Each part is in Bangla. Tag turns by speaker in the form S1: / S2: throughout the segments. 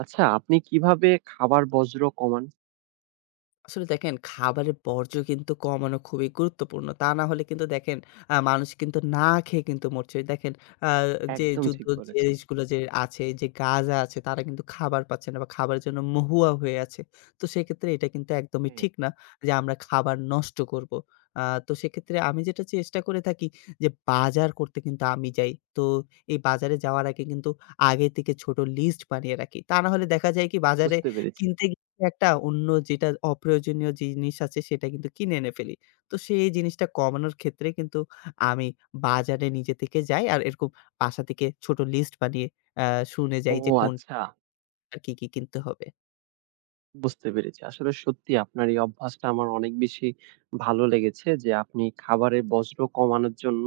S1: আচ্ছা, আপনি কিভাবে খাবার বর্জ্য কমান?
S2: আসলে দেখেন খাবারের বর্জ্য কিন্তু কমানো খুবই গুরুত্বপূর্ণ। তা না হলে কিন্তু দেখেন, মানুষ কিন্তু না খেয়ে কিন্তু মরছে। দেখেন, আ যে
S1: একদম
S2: যুদ্ধ
S1: ঠিক
S2: যে
S1: বলেছেন।
S2: দেশগুলো যে আছে, যে গাজা আছে তারা কিন্তু খাবার পাচ্ছে না বা খাবারের জন্য মহুয়া হয়ে আছে। তো সেক্ষেত্রে এটা কিন্তু একদমই
S1: হ্যাঁ,
S2: ঠিক না যে আমরা খাবার নষ্ট করব। আ তো সেক্ষেত্রে আমি যেটা চেষ্টা করে থাকি যে বাজার করতে কিন্তু আমি যাই। তো এই বাজারে যাওয়ার আগে কিন্তু আগে থেকে ছোট লিস্ট বানিয়ে রাখি। তা না হলে দেখা যায় কি বাজারে
S1: বুঝতে পেরেছি।
S2: কিনতে একটা অন্য যেটা অপ্রয়োজনীয় জিনিস আছে সেটা কিন্তু কিনে এনে ফেলি। তো সেই জিনিসটা কমানোর ক্ষেত্রে কিন্তু আমি বাজারে নিজে থেকে যাই আর এরকম বাসা থেকে ছোট লিস্ট বানিয়ে আ শুনে
S1: ও
S2: যাই যে কোন
S1: আচ্ছা।
S2: আর কি, কি কিনতে হবে।
S1: বুঝতে পেরেছি। আসলে সত্যি আপনার এই অভ্যাসটা আমার অনেক বেশি ভালো লেগেছে যে আপনি খাবারের বর্জ্য কমানোর জন্য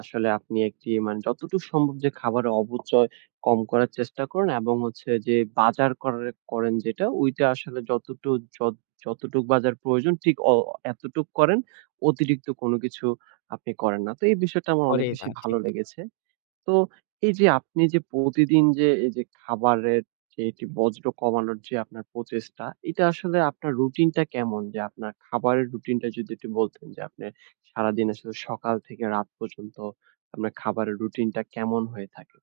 S1: আসলে আপনি একটি যতটুকু সম্ভব যে খাবারের অপচয় কম করার চেষ্টা করেন এবং হচ্ছে যে বাজার করার করেন যেটা ওইটা আসলে যত যতটুক বাজার প্রয়োজন ঠিক এতটুক করেন। অতিরিক্ত কোনো কিছু আপনি করেন না। তো এই বিষয়টা আমার অনেক বেশি ভালো লেগেছে। তো এই যে আপনি যে প্রতিদিন যে এই যে খাবারের যে এটি বর্জ্য কমানোর যে আপনার প্রচেষ্টা, এটা আসলে আপনার রুটিনটা কেমন? যে আপনার খাবারের রুটিনটা যদি একটু বলতেন যে আপনি সারাদিন আসলে সকাল থেকে রাত পর্যন্ত আপনার খাবারের রুটিনটা কেমন হয়ে থাকে?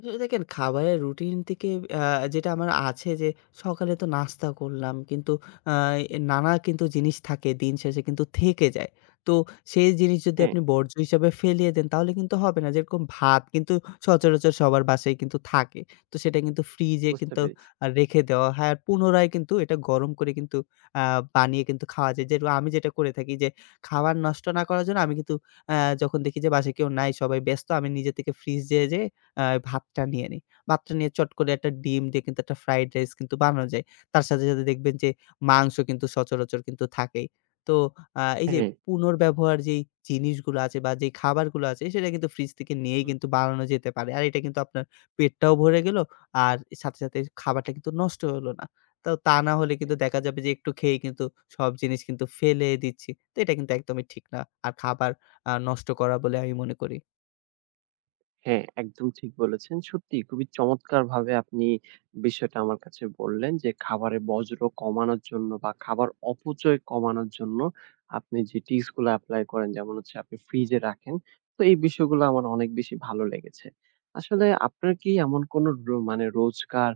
S2: আসলে দেখেন খাবারের রুটিন থেকে আ যেটা আমার আছে যে সকালে তো নাস্তা করলাম কিন্তু, আ এ নানা কিন্তু জিনিস থাকে দিন শেষে কিন্তু থেকে যায়। তো সেই জিনিস যদি
S1: হ্যাঁ,
S2: আপনি বর্জ্য হিসাবে ফেলিয়ে দেন তাহলে কিন্তু হবে না। যেরকম ভাত কিন্তু সচরাচর সবার বাসায় কিন্তু থাকে। তো সেটা কিন্তু ফ্রিজে
S1: বুঝতে
S2: কিন্তু
S1: পেরেছি।
S2: রেখে দেওয়া হয়। আর পুনরায় কিন্তু এটা গরম করে কিন্তু আ বানিয়ে কিন্তু খাওয়া যায়। যেরকম আমি যেটা করে থাকি যে খাবার নষ্ট না করার জন্য আমি কিন্তু আ যখন দেখি যে বাসায় কেউ নাই সবাই ব্যস্ত আমি নিজে থেকে ফ্রিজে যেয়ে আ ভাতটা নিয়ে নিই। ভাতটা নিয়ে চট করে একটা ডিম দিয়ে কিন্তু একটা ফ্রাইড রাইস কিন্তু বানানো যায়। তার সাথে, সাথে দেখবেন যে মাংস কিন্তু সচরাচর কিন্তু থাকেই। তো এই যে
S1: হ্যাঁ,
S2: পুনর্ব্যবহার যেই জিনিসগুলো আছে বা যেই খাবারগুলো আছে সেটা কিন্তু ফ্রিজ থেকে নিয়েই
S1: হুম,
S2: কিন্তু বানানো যেতে পারে। আর এটা কিন্তু আপনার পেটটাও ভরে গেল আর সাথে, সাথে খাবারটা কিন্তু নষ্ট হলো না। তো তা না হলে কিন্তু দেখা
S1: একদম।
S2: যাবে যে একটু খেয়েই কিন্তু সব জিনিস কিন্তু ফেলে দিচ্ছি। তো এটা কিন্তু একদমই ঠিক না। আর খাবার নষ্ট করা বলে আমি মনে করি।
S1: হ্যাঁ, একদম ঠিক বলেছেন। সত্যিই খুবই চমৎকারভাবে আপনি বিষয়টা আমার কাছে বললেন যে, খাবারের বর্জ্য কমানোর জন্য বা খাবার অপচয় কমানোর জন্য আপনি যে টিপস গুলা এপ্লাই করেন যেমন হচ্ছে আপনি ফ্রিজে রাখেন। তো এই বিষয়গুলো আমার অনেক বেশি ভালো লেগেছে। আসলে আপনার কি এমন কোন রো মানে রোজকার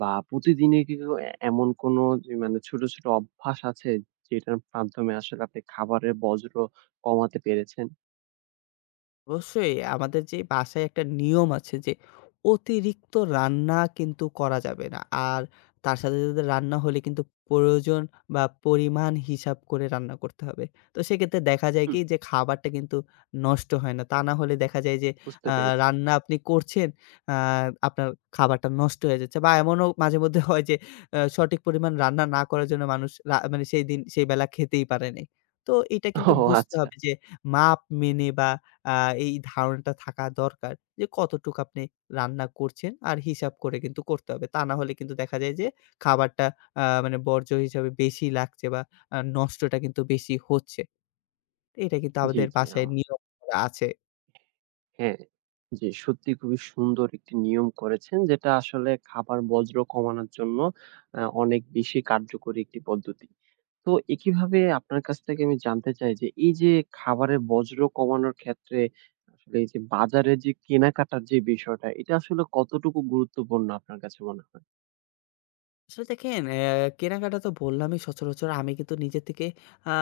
S1: বা প্রতিদিনের কি কোনো এমন কোনো যে মানে ছোট, ছোট অভ্যাস আছে যেটার মাধ্যমে আসলে আপনি খাবারের বর্জ্য কমাতে পেরেছেন?
S2: অবশ্যই আমাদের যে বাসায় একটা নিয়ম আছে যে অতিরিক্ত রান্না কিন্তু করা যাবে না। আর তার সাথে, সাথে রান্না হলে কিন্তু প্রয়োজন বা পরিমাণ হিসাব করে রান্না করতে হবে। তো সেক্ষেত্রে দেখা যায়
S1: হুম,
S2: কি যে খাবারটা কিন্তু নষ্ট হয় না। তা না হলে দেখা যায় যে
S1: বুঝতে
S2: আ
S1: পেরেছি।
S2: রান্না আপনি করছেন, আ আপনার খাবারটা নষ্ট হয়ে যাচ্ছে বা এমনও মাঝেমধ্যে হয় যে সঠিক পরিমাণ রান্না না করার জন্য মানুষ মানে সেই দিন সেই বেলা খেতেই পারে নাই। তো এটা
S1: ও
S2: কিন্তু বুঝতে
S1: আচ্ছা।
S2: হবে যে মাপ মেনে বা আ এই ধারণাটা থাকা দরকার যে কতটুকু আপনি রান্না করছেন আর হিসাব করে কিন্তু করতে হবে। তা না হলে কিন্তু দেখা যায় যে খাবারটা মানে বর্জ্য হিসাবে বেশি লাগছে বা নষ্টটা কিন্তু বেশি হচ্ছে। এটা কিন্তু
S1: জি,
S2: আমাদের
S1: জি।
S2: বাসায় নিয়ম করা আছে।
S1: হ্যাঁ, জি সত্যি খুবই সুন্দর একটি নিয়ম করেছেন যেটা আসলে খাবার বর্জ্য কমানোর জন্য অনেক বেশি কার্যকরী একটি পদ্ধতি। তো একইভাবে আপনার কাছ থেকে আমি জানতে চাই যে এই যে খাবারের বর্জ্য কমানোর ক্ষেত্রে আসলে এই যে বাজারে যে কেনাকাটার যে বিষয়টা এটা আসলে কতটুকু গুরুত্বপূর্ণ আপনার কাছে মনে হয়?
S2: আসলে দেখেন কেনাকাটা তো বললামই সচরাচর আমি কিন্তু নিজে থেকে আ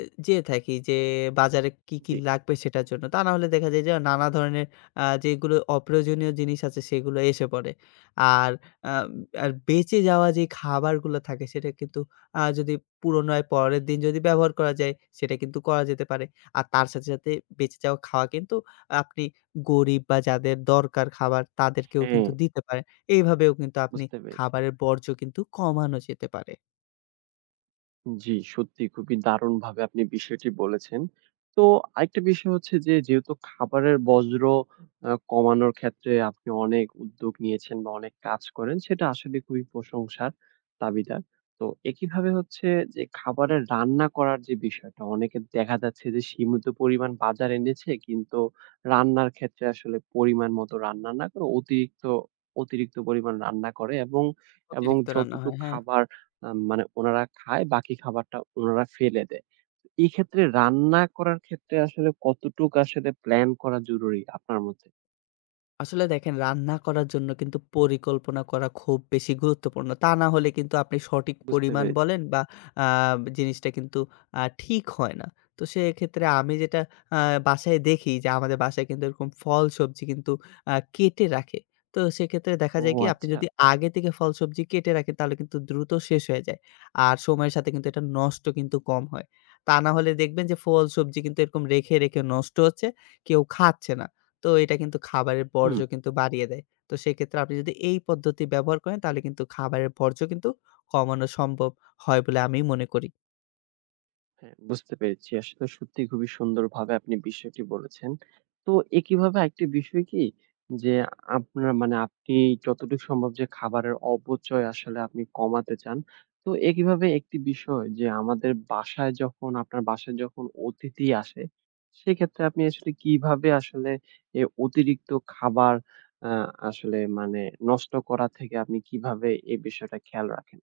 S2: এ যেয়ে থাকি যে বাজারে কি, কি
S1: জি,
S2: লাগবে সেটার জন্য। তা না হলে দেখা যায় যে নানা ধরনের যেগুলো অপ্রয়োজনীয় জিনিস আছে সেগুলো এসে পড়ে। আর আ আর বেঁচে যাওয়া যে খাবারগুলো থাকে সেটা কিন্তু যদি পুরনো হয় পরের দিন যদি ব্যবহার করা যায় সেটা কিন্তু করা যেতে পারে। আর তার সাথে, সাথে বেঁচে যাওয়া খাওয়া কিন্তু আপনি গরিব বা যাদের দরকার খাবার তাদেরকেও
S1: হ্যাঁ
S2: কিন্তু দিতে পারেন। এইভাবেও কিন্তু আপনি
S1: বুঝতে পেরেছি।
S2: খাবারের বর্জ্য কিন্তু কমানো যেতে পারে।
S1: জি, সত্যি খুবই দারুণভাবে আপনি বিষয়টি বলেছেন। তো আরেকটা বিষয় হচ্ছে যে যেহেতু খাবারের বর্জ্য কমানোর ক্ষেত্রে আপনি অনেক উদ্যোগ নিয়েছেন বা অনেক কাজ করেন সেটা আসলে খুবই প্রশংসার দাবিদার। তো একইভাবে হচ্ছে যে খাবারের রান্না করার যে বিষয়টা অনেকের দেখা যাচ্ছে যে সীমিত পরিমাণ বাজার এনেছে কিন্তু রান্নার ক্ষেত্রে আসলে পরিমাণ মতো রান্না না করে অতিরিক্ত, অতিরিক্ত পরিমাণ রান্না করে এবং
S2: অতিরিক্ত রান্না হয়,
S1: যতটুক
S2: হ্যাঁ।
S1: খাবার আ মানে উনারা খায়, বাকি খাবারটা উনারা ফেলে দেয়। তো এই ক্ষেত্রে রান্না করার ক্ষেত্রে আসলে কতটুক আসলে প্লান করা জরুরি আপনার মতে?
S2: আসলে দেখেন রান্না করার জন্য কিন্তু পরিকল্পনা করা খুব বেশি গুরুত্বপূর্ণ। তা না হলে কিন্তু আপনি সঠিক
S1: বুঝতে
S2: পরিমাণ
S1: পেরেছি।
S2: বলেন বা আ জিনিসটা কিন্তু ঠিক হয় না। তো সেক্ষেত্রে আমি যেটা আ বাসায় দেখি যে আমাদের বাসায় কিন্তু এরকম ফল সবজি কিন্তু কেটে রাখে। তো সেক্ষেত্রে দেখা
S1: ও
S2: যায় কি আপনি
S1: আচ্ছা।
S2: যদি আগে থেকে ফল সবজি কেটে রাখেন তাহলে কিন্তু দ্রুত শেষ হয়ে যায়। আর সময়ের সাথে কিন্তু এটা নষ্ট কিন্তু কম হয়। তা না হলে দেখবেন যে ফল সবজি কিন্তু এরকম রেখে, রেখে নষ্ট হচ্ছে, কেউ খাচ্ছে না। তো এটা কিন্তু খাবারের
S1: হুম।
S2: বর্জ্য কিন্তু বাড়িয়ে দেয়। তো সেক্ষেত্রে আপনি যদি এই পদ্ধতি ব্যবহার করেন তাহলে কিন্তু খাবারের বর্জ্য কিন্তু কমানো সম্ভব হয় বলে আমি মনে করি।
S1: হ্যাঁ, বুঝতে পেরেছি। আসলে সত্যি খুবই সুন্দরভাবে আপনি বিষয়টি বলেছেন। তো কিভাবে আরেকটি বিষয় কি যে আপনার মানে আপনি যতটুকু সম্ভব যে খাবারের অপচয় আসলে আপনি কমাতে চান। তো কিভাবে একটি বিষয় যে আমাদের বাসায় যখন আপনার বাসায় যখন অতিথি আসে, সেক্ষেত্রে আপনি আসলে কিভাবে আসলে অতিরিক্ত খাবার আ আসলে মানে নষ্ট করা থেকে আপনি কিভাবে এই বিষয়টা খেয়াল রাখেন?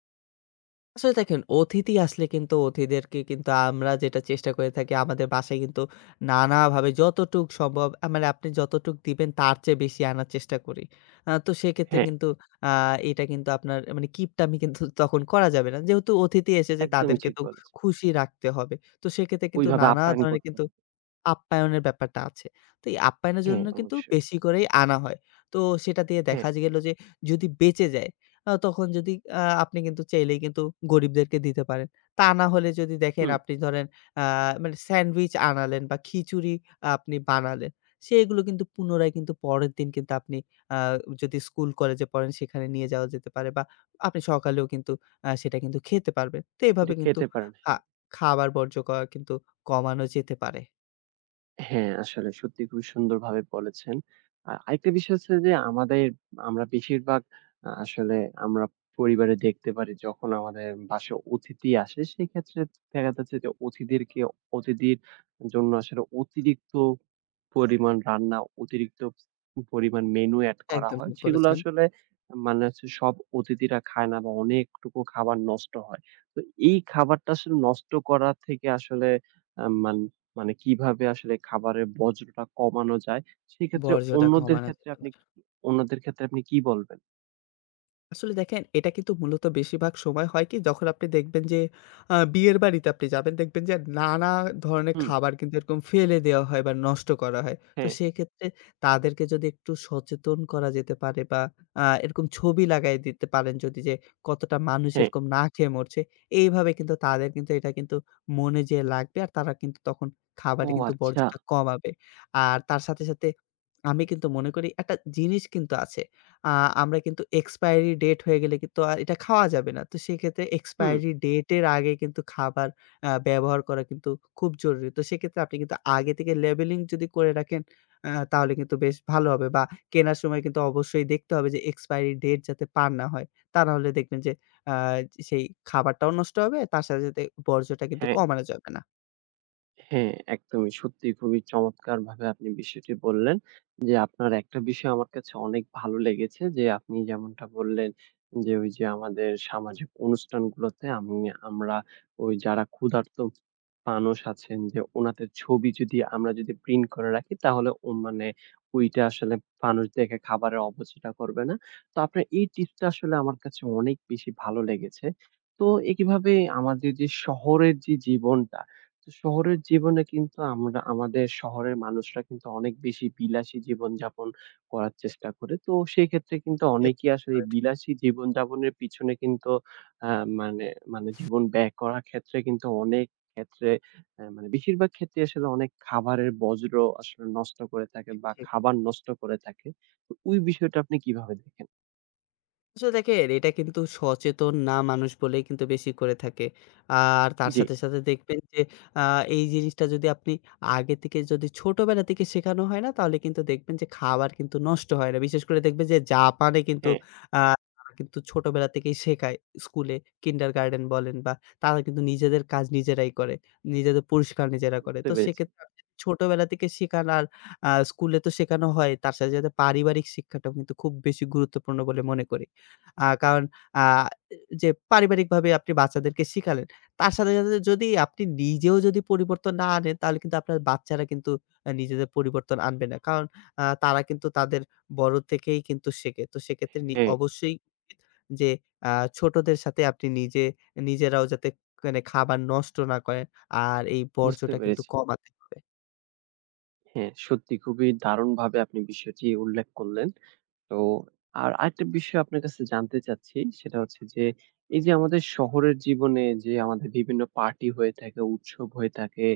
S2: আসলে দেখেন অতিথি আসলে কিন্তু অতিথিদেরকে কিন্তু আমরা যেটা চেষ্টা করে থাকি আমাদের বাসায় কিন্তু নানাভাবে যতটুক সম্ভব মানে আপনি যতটুক দিবেন তার চেয়ে বেশি আনার চেষ্টা করি। তো সেক্ষেত্রে
S1: হ্যাঁ,
S2: কিন্তু আ এটা কিন্তু আপনার মানে কিপটামি কিন্তু তখন করা যাবে না। যেহেতু অতিথি এসেছে
S1: একদমই
S2: তাদেরকে
S1: ঠিক
S2: তো
S1: বলেছেন।
S2: খুশি রাখতে হবে। তো সেক্ষেত্রে কিন্তু
S1: ওইভাবে
S2: নানা
S1: আপ্যায়ন
S2: ধরনের
S1: করতে
S2: কিন্তু
S1: হবে।
S2: আপ্যায়নের ব্যাপারটা আছে। তো এই আপ্যায়নের
S1: হ্যাঁ,
S2: জন্য কিন্তু
S1: অবশ্যই।
S2: বেশি করেই আনা হয়। তো সেটা দিয়ে
S1: হ্যাঁ,
S2: দেখা গেল যে যদি বেঁচে যায়, তখন যদি আপনি কিন্তু চাইলেই কিন্তু গরিবদেরকে দিতে পারেন। তা না হলে যদি দেখেন
S1: হুম,
S2: আপনি ধরেন আ মানে স্যান্ডউইচ আনালেন বা খিচুড়ি আপনি বানালেন। সেগুলো কিন্তু পুনরায় কিন্তু পরের দিন কিন্তু আপনি আ যদি স্কুল কলেজে পড়েন সেখানে নিয়ে যাওয়া যেতে পারে বা আপনি সকালেও কিন্তু সেটা কিন্তু খেতে পারবেন। তো এভাবে
S1: এটা
S2: কিন্তু
S1: খেতে পারেন।
S2: আ
S1: হ্যাঁ,
S2: খাবার বর্জ্য করা কিন্তু কমানো যেতে পারে।
S1: হ্যাঁ, আসলে সত্যি খুবই সুন্দরভাবে বলেছেন। আরেকটা বিষয় হচ্ছে যে আমাদের আমরা বেশিরভাগ আসলে আমরা পরিবারে দেখতে পারি যখন আমাদের বাসায় অতিথি আসে সেক্ষেত্রে দেখা যাচ্ছে যে অতিথিদেরকে অতিথির জন্য আসলে অতিরিক্ত পরিমাণ রান্না অতিরিক্ত পরিমাণ মেনু এড করা
S2: একদম
S1: হয়।
S2: ঠিক
S1: সেগুলো
S2: বলেছেন।
S1: আসলে মানে হচ্ছে সব অতিথিরা খায় না বা অনেকটুকু খাবার নষ্ট হয়। তো এই খাবারটা আসলে নষ্ট করা থেকে আসলে আ মান মানে কিভাবে আসলে খাবারের বর্জ্যটা কমানো যায়? সেক্ষেত্রে
S2: বর্জ্যটা
S1: অন্যদের
S2: কমানো
S1: ক্ষেত্রে
S2: যেতে
S1: আপনি কি- অন্যদের ক্ষেত্রে আপনি কি বলবেন?
S2: আসলে দেখেন এটা কিন্তু মূলত বেশিরভাগ সময় হয় কি যখন আপনি দেখবেন যে বিয়ের বাড়িতে আপনি যাবেন দেখবেন যে নানা ধরনের
S1: হুম,
S2: খাবার কিন্তু এরকম ফেলে দেওয়া হয় বা নষ্ট করা হয়। তো
S1: হ্যাঁ,
S2: সেক্ষেত্রে তাদেরকে যদি একটু সচেতন করা যেতে পারে বা এরকম ছবি লাগায় দিতে পারেন যদি যে কতটা মানুষ
S1: হ্যাঁ।
S2: এরকম না খেয়ে মরছে, এইভাবে কিন্তু তাদের কিন্তু এটা কিন্তু মনে যেয়ে লাগবে আর তারা কিন্তু তখন
S1: ও
S2: খাবারে কিন্তু
S1: আচ্ছা।
S2: বর্জ্যটা কমাবে। আর তার সাথে, সাথে আমি কিন্তু মনে করি একটা জিনিস কিন্তু আছে। আ আমরা কিন্তু expiry date হয়ে গেলে কিন্তু আর এটা খাওয়া যাবে না। তো সেক্ষেত্রে
S1: হুম,
S2: expiry date এর আগে কিন্তু খাবার ব্যবহার করা কিন্তু খুব জরুরি। তো সেক্ষেত্রে আপনি কিন্তু আগে থেকে লেবেলিং যদি করে রাখেন তাহলে কিন্তু বেশ ভালো হবে বা কেনার সময় কিন্তু অবশ্যই দেখতে হবে যে expiry date যাতে পার না হয়। তা না হলে দেখবেন যে আ সেই খাবারটাও নষ্ট হবে, তার সাথে, সাথে বর্জ্যটা কিন্তু
S1: হ্যাঁ।
S2: কমানো যাবে না।
S1: হ্যাঁ, একদমই সত্যি খুবই চমৎকারভাবে আপনি বিষয়টি বললেন যে, আপনার একটা বিষয় আমার কাছে অনেক ভালো লেগেছে যে, আপনি যেমনটা বললেন যে, ওই যে আমাদের সামাজিক অনুষ্ঠানগুলোতে আমরা ওই যারা ক্ষুধার্ত মানুষ আছেন যে, ওনাদের ছবি যদি আমরা যদি প্রিন্ট করে রাখি তাহলে ও মানে ওইটা আসলে মানুষ দেখে খাবারের অপচয়টা করবে না। তো আপনার এই টিপসটা আসলে আমার কাছে অনেক বেশি ভালো লেগেছে। তো কিভাবে আমাদের যে শহরের যে জীবনটা তো শহরের জীবনে কিন্তু আমরা আমাদের শহরের মানুষরা কিন্তু অনেক বেশি বিলাসী জীবনযাপন করার চেষ্টা করে। তো সেই ক্ষেত্রে কিন্তু
S2: এ
S1: অনেকেই আসলে এই
S2: ঠিক,
S1: বিলাসী জীবনযাপনের পিছনে কিন্তু আ মানে মানে জীবন ব্যয় করার ক্ষেত্রে কিন্তু অনেক ক্ষেত্রে মানে বেশিরভাগ ক্ষেত্রে আসলে অনেক খাবারের বর্জ্য আসলে নষ্ট করে থাকে বা
S2: ঠিক।
S1: খাবার নষ্ট করে থাকে। তো ওই বিষয়টা আপনি কিভাবে দেখেন?
S2: আসলে দেখেন এটা কিন্তু সচেতন না মানুষ বলেই কিন্তু বেশি করে থাকে। আর তার
S1: জি,
S2: সাথে, সাথে দেখবেন যে আ এই জিনিসটা যদি আপনি আগে থেকে যদি ছোটবেলা থেকে শেখানো হয় না তাহলে কিন্তু দেখবেন যে খাবার কিন্তু নষ্ট হয় না। বিশেষ করে দেখবেন যে জাপানে কিন্তু
S1: হ্যাঁ,
S2: আ তারা কিন্তু ছোটবেলা থেকেই শেখায় স্কুলে কিন্ডারগার্টেন বলেন বা তারা কিন্তু নিজেদের কাজ নিজেরাই করে। নিজেদের পরিষ্কার নিজেরা করে।
S1: বুঝতে
S2: তো
S1: পেরেছি।
S2: সেক্ষেত্রে আপনি ছোটবেলা থেকে শেখান আর স্কুলে তো শেখানো হয় তার সাথে, সাথে পারিবারিক শিক্ষাটাও কিন্তু খুব বেশি গুরুত্বপূর্ণ বলে মনে করি। কারণ আ যে পারিবারিকভাবে আপনি বাচ্চাদেরকে শিখালেন, তার সাথে, সাথে যদি আপনি নিজেও যদি পরিবর্তন না আনেন, তাহলে কিন্তু আপনার বাচ্চারা কিন্তু নিজেদের পরিবর্তন আনবে না। কারণ তারা কিন্তু তাদের বড় থেকেই কিন্তু শেখে। তো সেক্ষেত্রে
S1: হ্যাঁ,
S2: অবশ্যই যে আ ছোটদের সাথে আপনি নিজে নিজেরাও যাতে মানে খাবার নষ্ট না করেন, আর এই
S1: বুঝতে
S2: বর্জ্যটা কিন্তু
S1: পেরেছি।
S2: কমাতে হবে।
S1: হ্যাঁ, সত্যি খুবই দারুণভাবে আপনি বিষয়টি উল্লেখ করলেন। তো আরেকটা বিষয় আপনার কাছে জানতে চাচ্ছি সেটা হচ্ছে যে, এই যে আমাদের শহরের জীবনে যে আমাদের বিভিন্ন পার্টি হয়ে থাকে, উৎসব হয়ে থাকে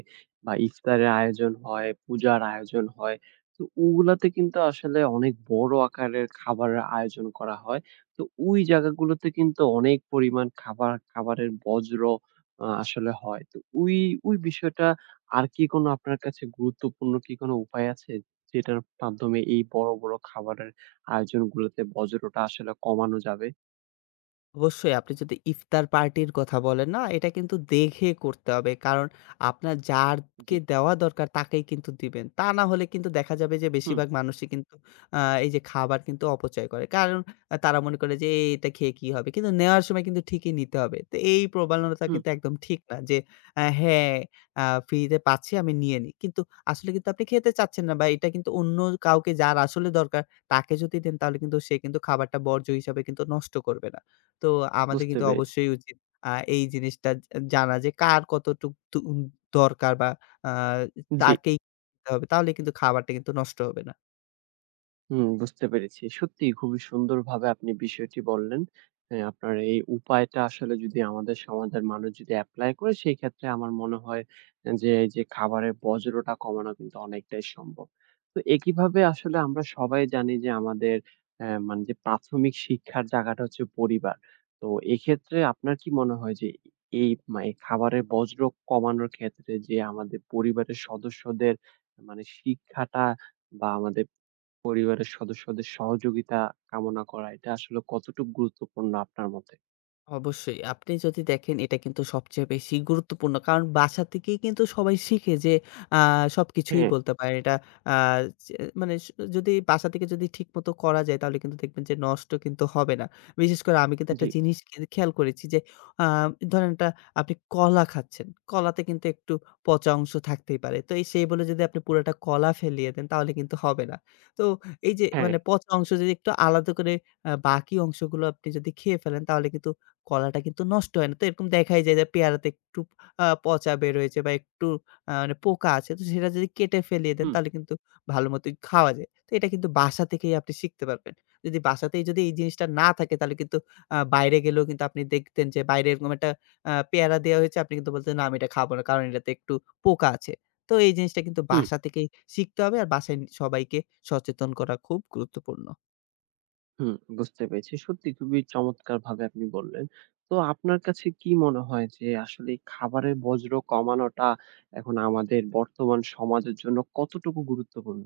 S1: বা ইফতারের আয়োজন হয়, পূজার আয়োজন হয়। তো ওগুলাতে কিন্তু আসলে অনেক বড় আকারের খাবারের আয়োজন করা হয়। তো ওই জায়গাগুলোতে কিন্তু অনেক পরিমাণ খাবার, খাবারের বজ্র আসলে হয়। তো ওই বিষয়টা আর কি কোনো আপনার কাছে গুরুত্বপূর্ণ কি কোনো উপায় আছে? যেটার মাধ্যমে এই বড়, বড় খাবারের আয়োজনগুলোতে বজ্রটা আসলে কমানো যাবে।
S2: অবশ্যই আপনি যদি ইফতার পার্টির কথা বলেন না, এটা কিন্তু দেখে করতে হবে। কারণ আপনার
S1: জি।
S2: যারকে দেওয়া দরকার তাকেই কিন্তু দিবেন। তা না হলে কিন্তু দেখা যাবে যে
S1: হুম,
S2: বেশিরভাগ মানুষই কিন্তু আ এই যে খাবার কিন্তু অপচয় করে। কারণ তারা মনে করে যে এটা খেয়ে কি হবে? কিন্তু নেওয়ার সময় কিন্তু ঠিকই নিতে হবে। তো এই প্রবণতা
S1: হুম
S2: কিন্তু একদম ঠিক না যে হ্যাঁ, ফ্রিতে পাচ্ছি আমি নিয়ে নিই। কিন্তু আসলে কিন্তু আপনি খেতে চাচ্ছেন না বা এটা কিন্তু অন্য কাউকে যার আসলে দরকার তাকে যদি দেন তাহলে কিন্তু সে কিন্তু খাবারটা বর্জ্য হিসাবে কিন্তু নষ্ট করবে না। তো আমাদের
S1: বুঝতে
S2: কিন্তু
S1: পেরেছি।
S2: অবশ্যই উচিত আ এই জিনিসটা জানা যে কার কতটুক দরকার বা আ
S1: জি।
S2: তাকেই দিতে হবে। তাহলে কিন্তু খাবারটা কিন্তু নষ্ট হবে না।
S1: হুম, বুঝতে পেরেছি। সত্যিই খুবই সুন্দরভাবে আপনি বিষয়টি বললেন। আপনার এই উপায়টা আসলে যদি আমাদের সমাজের মানুষ যদি এপ্লাই করে সেই ক্ষেত্রে আমার মনে হয় যে এই যে খাবারের বর্জ্যটা কমানো কিন্তু অনেকটাই সম্ভব। তো একইভাবে আসলে আমরা সবাই জানি যে আমাদের অ্যা মানে যে প্রাথমিক শিক্ষার জায়গাটা হচ্ছে পরিবার। তো এক্ষেত্রে আপনার কি মনে হয় যে এই খাবারের বর্জ্য কমানোর ক্ষেত্রে যে আমাদের পরিবারের সদস্যদের মানে শিক্ষাটা বা আমাদের পরিবারের সদস্যদের সহযোগিতা কামনা করা এটা আসলে কতটুকু গুরুত্বপূর্ণ আপনার মতে?
S2: অবশ্যই। আপনি যদি দেখেন এটা কিন্তু সবচেয়ে বেশি গুরুত্বপূর্ণ। কারণ বাসা থেকেই কিন্তু সবাই শিখে যে আ সবকিছুই
S1: হ্যাঁ,
S2: বলতে পারে এটা আ চে মানে স যদি বাসা থেকে যদি ঠিকমতো করা যায় তাহলে কিন্তু দেখবেন যে নষ্ট কিন্তু হবে না। বিশেষ করে আমি কিন্তু
S1: জি,
S2: একটা জিনিস খেয়াল করেছি যে আ ধরেন একটা আপনি কলা খাচ্ছেন। কলাতে কিন্তু একটু পচা অংশ থাকতেই পারে। তো এই সেই বলে যদি আপনি পুরাটা কলা ফেলিয়ে দেন তাহলে কিন্তু হবে না। তো এই যে
S1: হ্যাঁ।
S2: মানে পচা অংশ যদি একটু আলাদা করে বাকি অংশগুলো আপনি যদি খেয়ে ফেলেন তাহলে কিন্তু কলাটা কিন্তু নষ্ট হয় না। তো এরকম দেখাই যায় যে পেয়ারাতে একটু পচা বের হয়েছে বা একটু মানে পোকা আছে। তো সেটা যদি কেটে ফেলিয়ে দেন
S1: হুম,
S2: তাহলে কিন্তু ভালো মতোই খাওয়া যায়। তো এটা কিন্তু বাসা থেকেই আপনি শিখতে পারবেন। যদি বাসাতেই যদি এই জিনিসটা না থাকে তাহলে কিন্তু বাইরে গেলেও কিন্তু আপনি দেখতেন যে বাইরে এরকম একটা পেয়ারা দেয়া হয়েছে। আপনি কিন্তু বলতেন, "না আমি এটা খাবো না। কারণ এটাতে একটু পোকা আছে।" তো এই জিনিসটা কিন্তু
S1: হুম,
S2: বাসা থেকেই শিখতে হবে আর বাসায় সবাইকে সচেতন করা খুব গুরুত্বপূর্ণ।
S1: হুম, বুঝতে পেরেছি। সত্যি খুবই চমৎকারভাবে আপনি বললেন। তো আপনার কাছে কি মনে হয় যে আসলে এই খাবারের বর্জ্য কমানোটা এখন আমাদের বর্তমান সমাজের জন্য কতটুকু গুরুত্বপূর্ণ?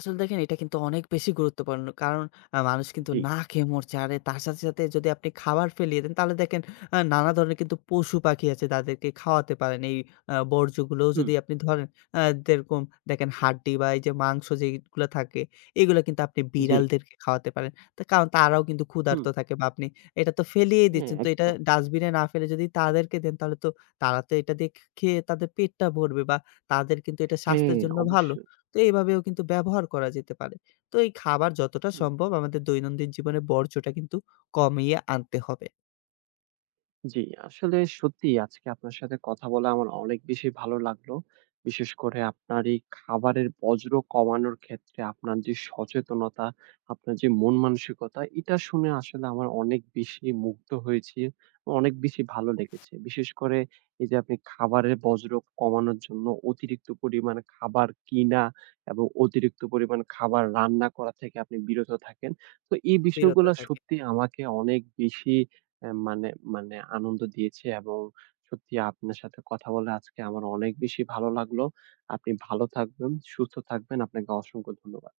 S2: আসলে দেখেন এটা কিন্তু অনেক বেশি গুরুত্বপূর্ণ। কারণ মানুষ কিন্তু
S1: জি।
S2: না খেয়ে মরছে। আর তার সাথে, সাথে যদি আপনি খাবার ফেলিয়ে দেন তাহলে দেখেন নানা ধরনের কিন্তু পশু-পাখি আছে তাদেরকে খাওয়াতে পারেন। এই বর্জ্যগুলোও
S1: হুম,
S2: যদি আপনি ধরেন আ যেরকম দেখেন হাড্ডি বা এই যে মাংস যেগুলো থাকে এগুলো কিন্তু আপনি
S1: জি,
S2: বিড়ালদেরকে খাওয়াতে পারেন। কারণ তারাও কিন্তু
S1: হুম,
S2: ক্ষুধার্ত থাকে বা আপনি এটা তো ফেলিয়েই
S1: হ্যাঁ,
S2: দিচ্ছেন। তো এটা
S1: একদম।
S2: ডাস্টবিনে না ফেলে যদি তাদেরকে দেন তাহলে তো তারা তো এটা দিয়ে খেয়ে তাদের পেটটা ভরবে বা তাদের কিন্তু এটা
S1: হ্যাঁ,
S2: স্বাস্থ্যের জন্য ভালো।
S1: অবশ্যই।
S2: তো এইভাবেও কিন্তু ব্যবহার করা যেতে পারে। তো এই খাবার যতটা
S1: হুম।
S2: সম্ভব আমাদের দৈনন্দিন জীবনে বর্জ্যটা কিন্তু কমিয়ে আনতে হবে।
S1: জি, আসলে সত্যি আজকে আপনার সাথে কথা বলে আমার অনেক বেশি ভালো লাগলো। বিশেষ করে আপনার এই খাবারের বর্জ্য কমানোর ক্ষেত্রে আপনার যে সচেতনতা, আপনার যে মন মানসিকতা এটা শুনে আসলে আমার অনেক বেশি মুগ্ধ হয়েছি। অনেক বেশি ভালো লেগেছে। বিশেষ করে এই যে আপনি খাবারের বর্জ্য কমানোর জন্য অতিরিক্ত পরিমাণ খাবার কিনা এবং অতিরিক্ত পরিমাণ খাবার রান্না করা থেকে আপনি বিরত থাকেন। তো এই
S2: বিরত
S1: বিষয়গুলা
S2: থাকি।
S1: সত্যি আমাকে অনেক বেশি অ্যা মানে মানে আনন্দ দিয়েছে এবং সত্যি আপনার সাথে কথা বলে আজকে আমার অনেক বেশি ভালো লাগলো। আপনি ভালো থাকবেন, সুস্থ থাকবেন। আপনাকে অসংখ্য ধন্যবাদ।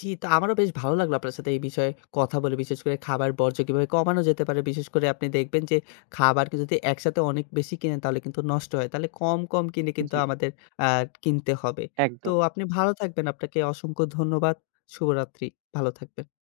S2: জি, তো আমারও বেশ ভালো লাগলো আপনার সাথে এই বিষয়ে কথা বলে। বিশেষ করে খাবার বর্জ্য কিভাবে কমানো যেতে পারে। বিশেষ করে আপনি দেখবেন যে খাবারকে যদি একসাথে অনেক বেশি কিনেন তাহলে কিন্তু নষ্ট হয়। তাহলে কম, কম কিনে কিন্তু
S1: জি,
S2: আমাদের আ কিনতে হবে। তো
S1: একদম।
S2: আপনি ভালো থাকবেন। আপনাকে অসংখ্য ধন্যবাদ। শুভরাত্রি। ভালো থাকবেন।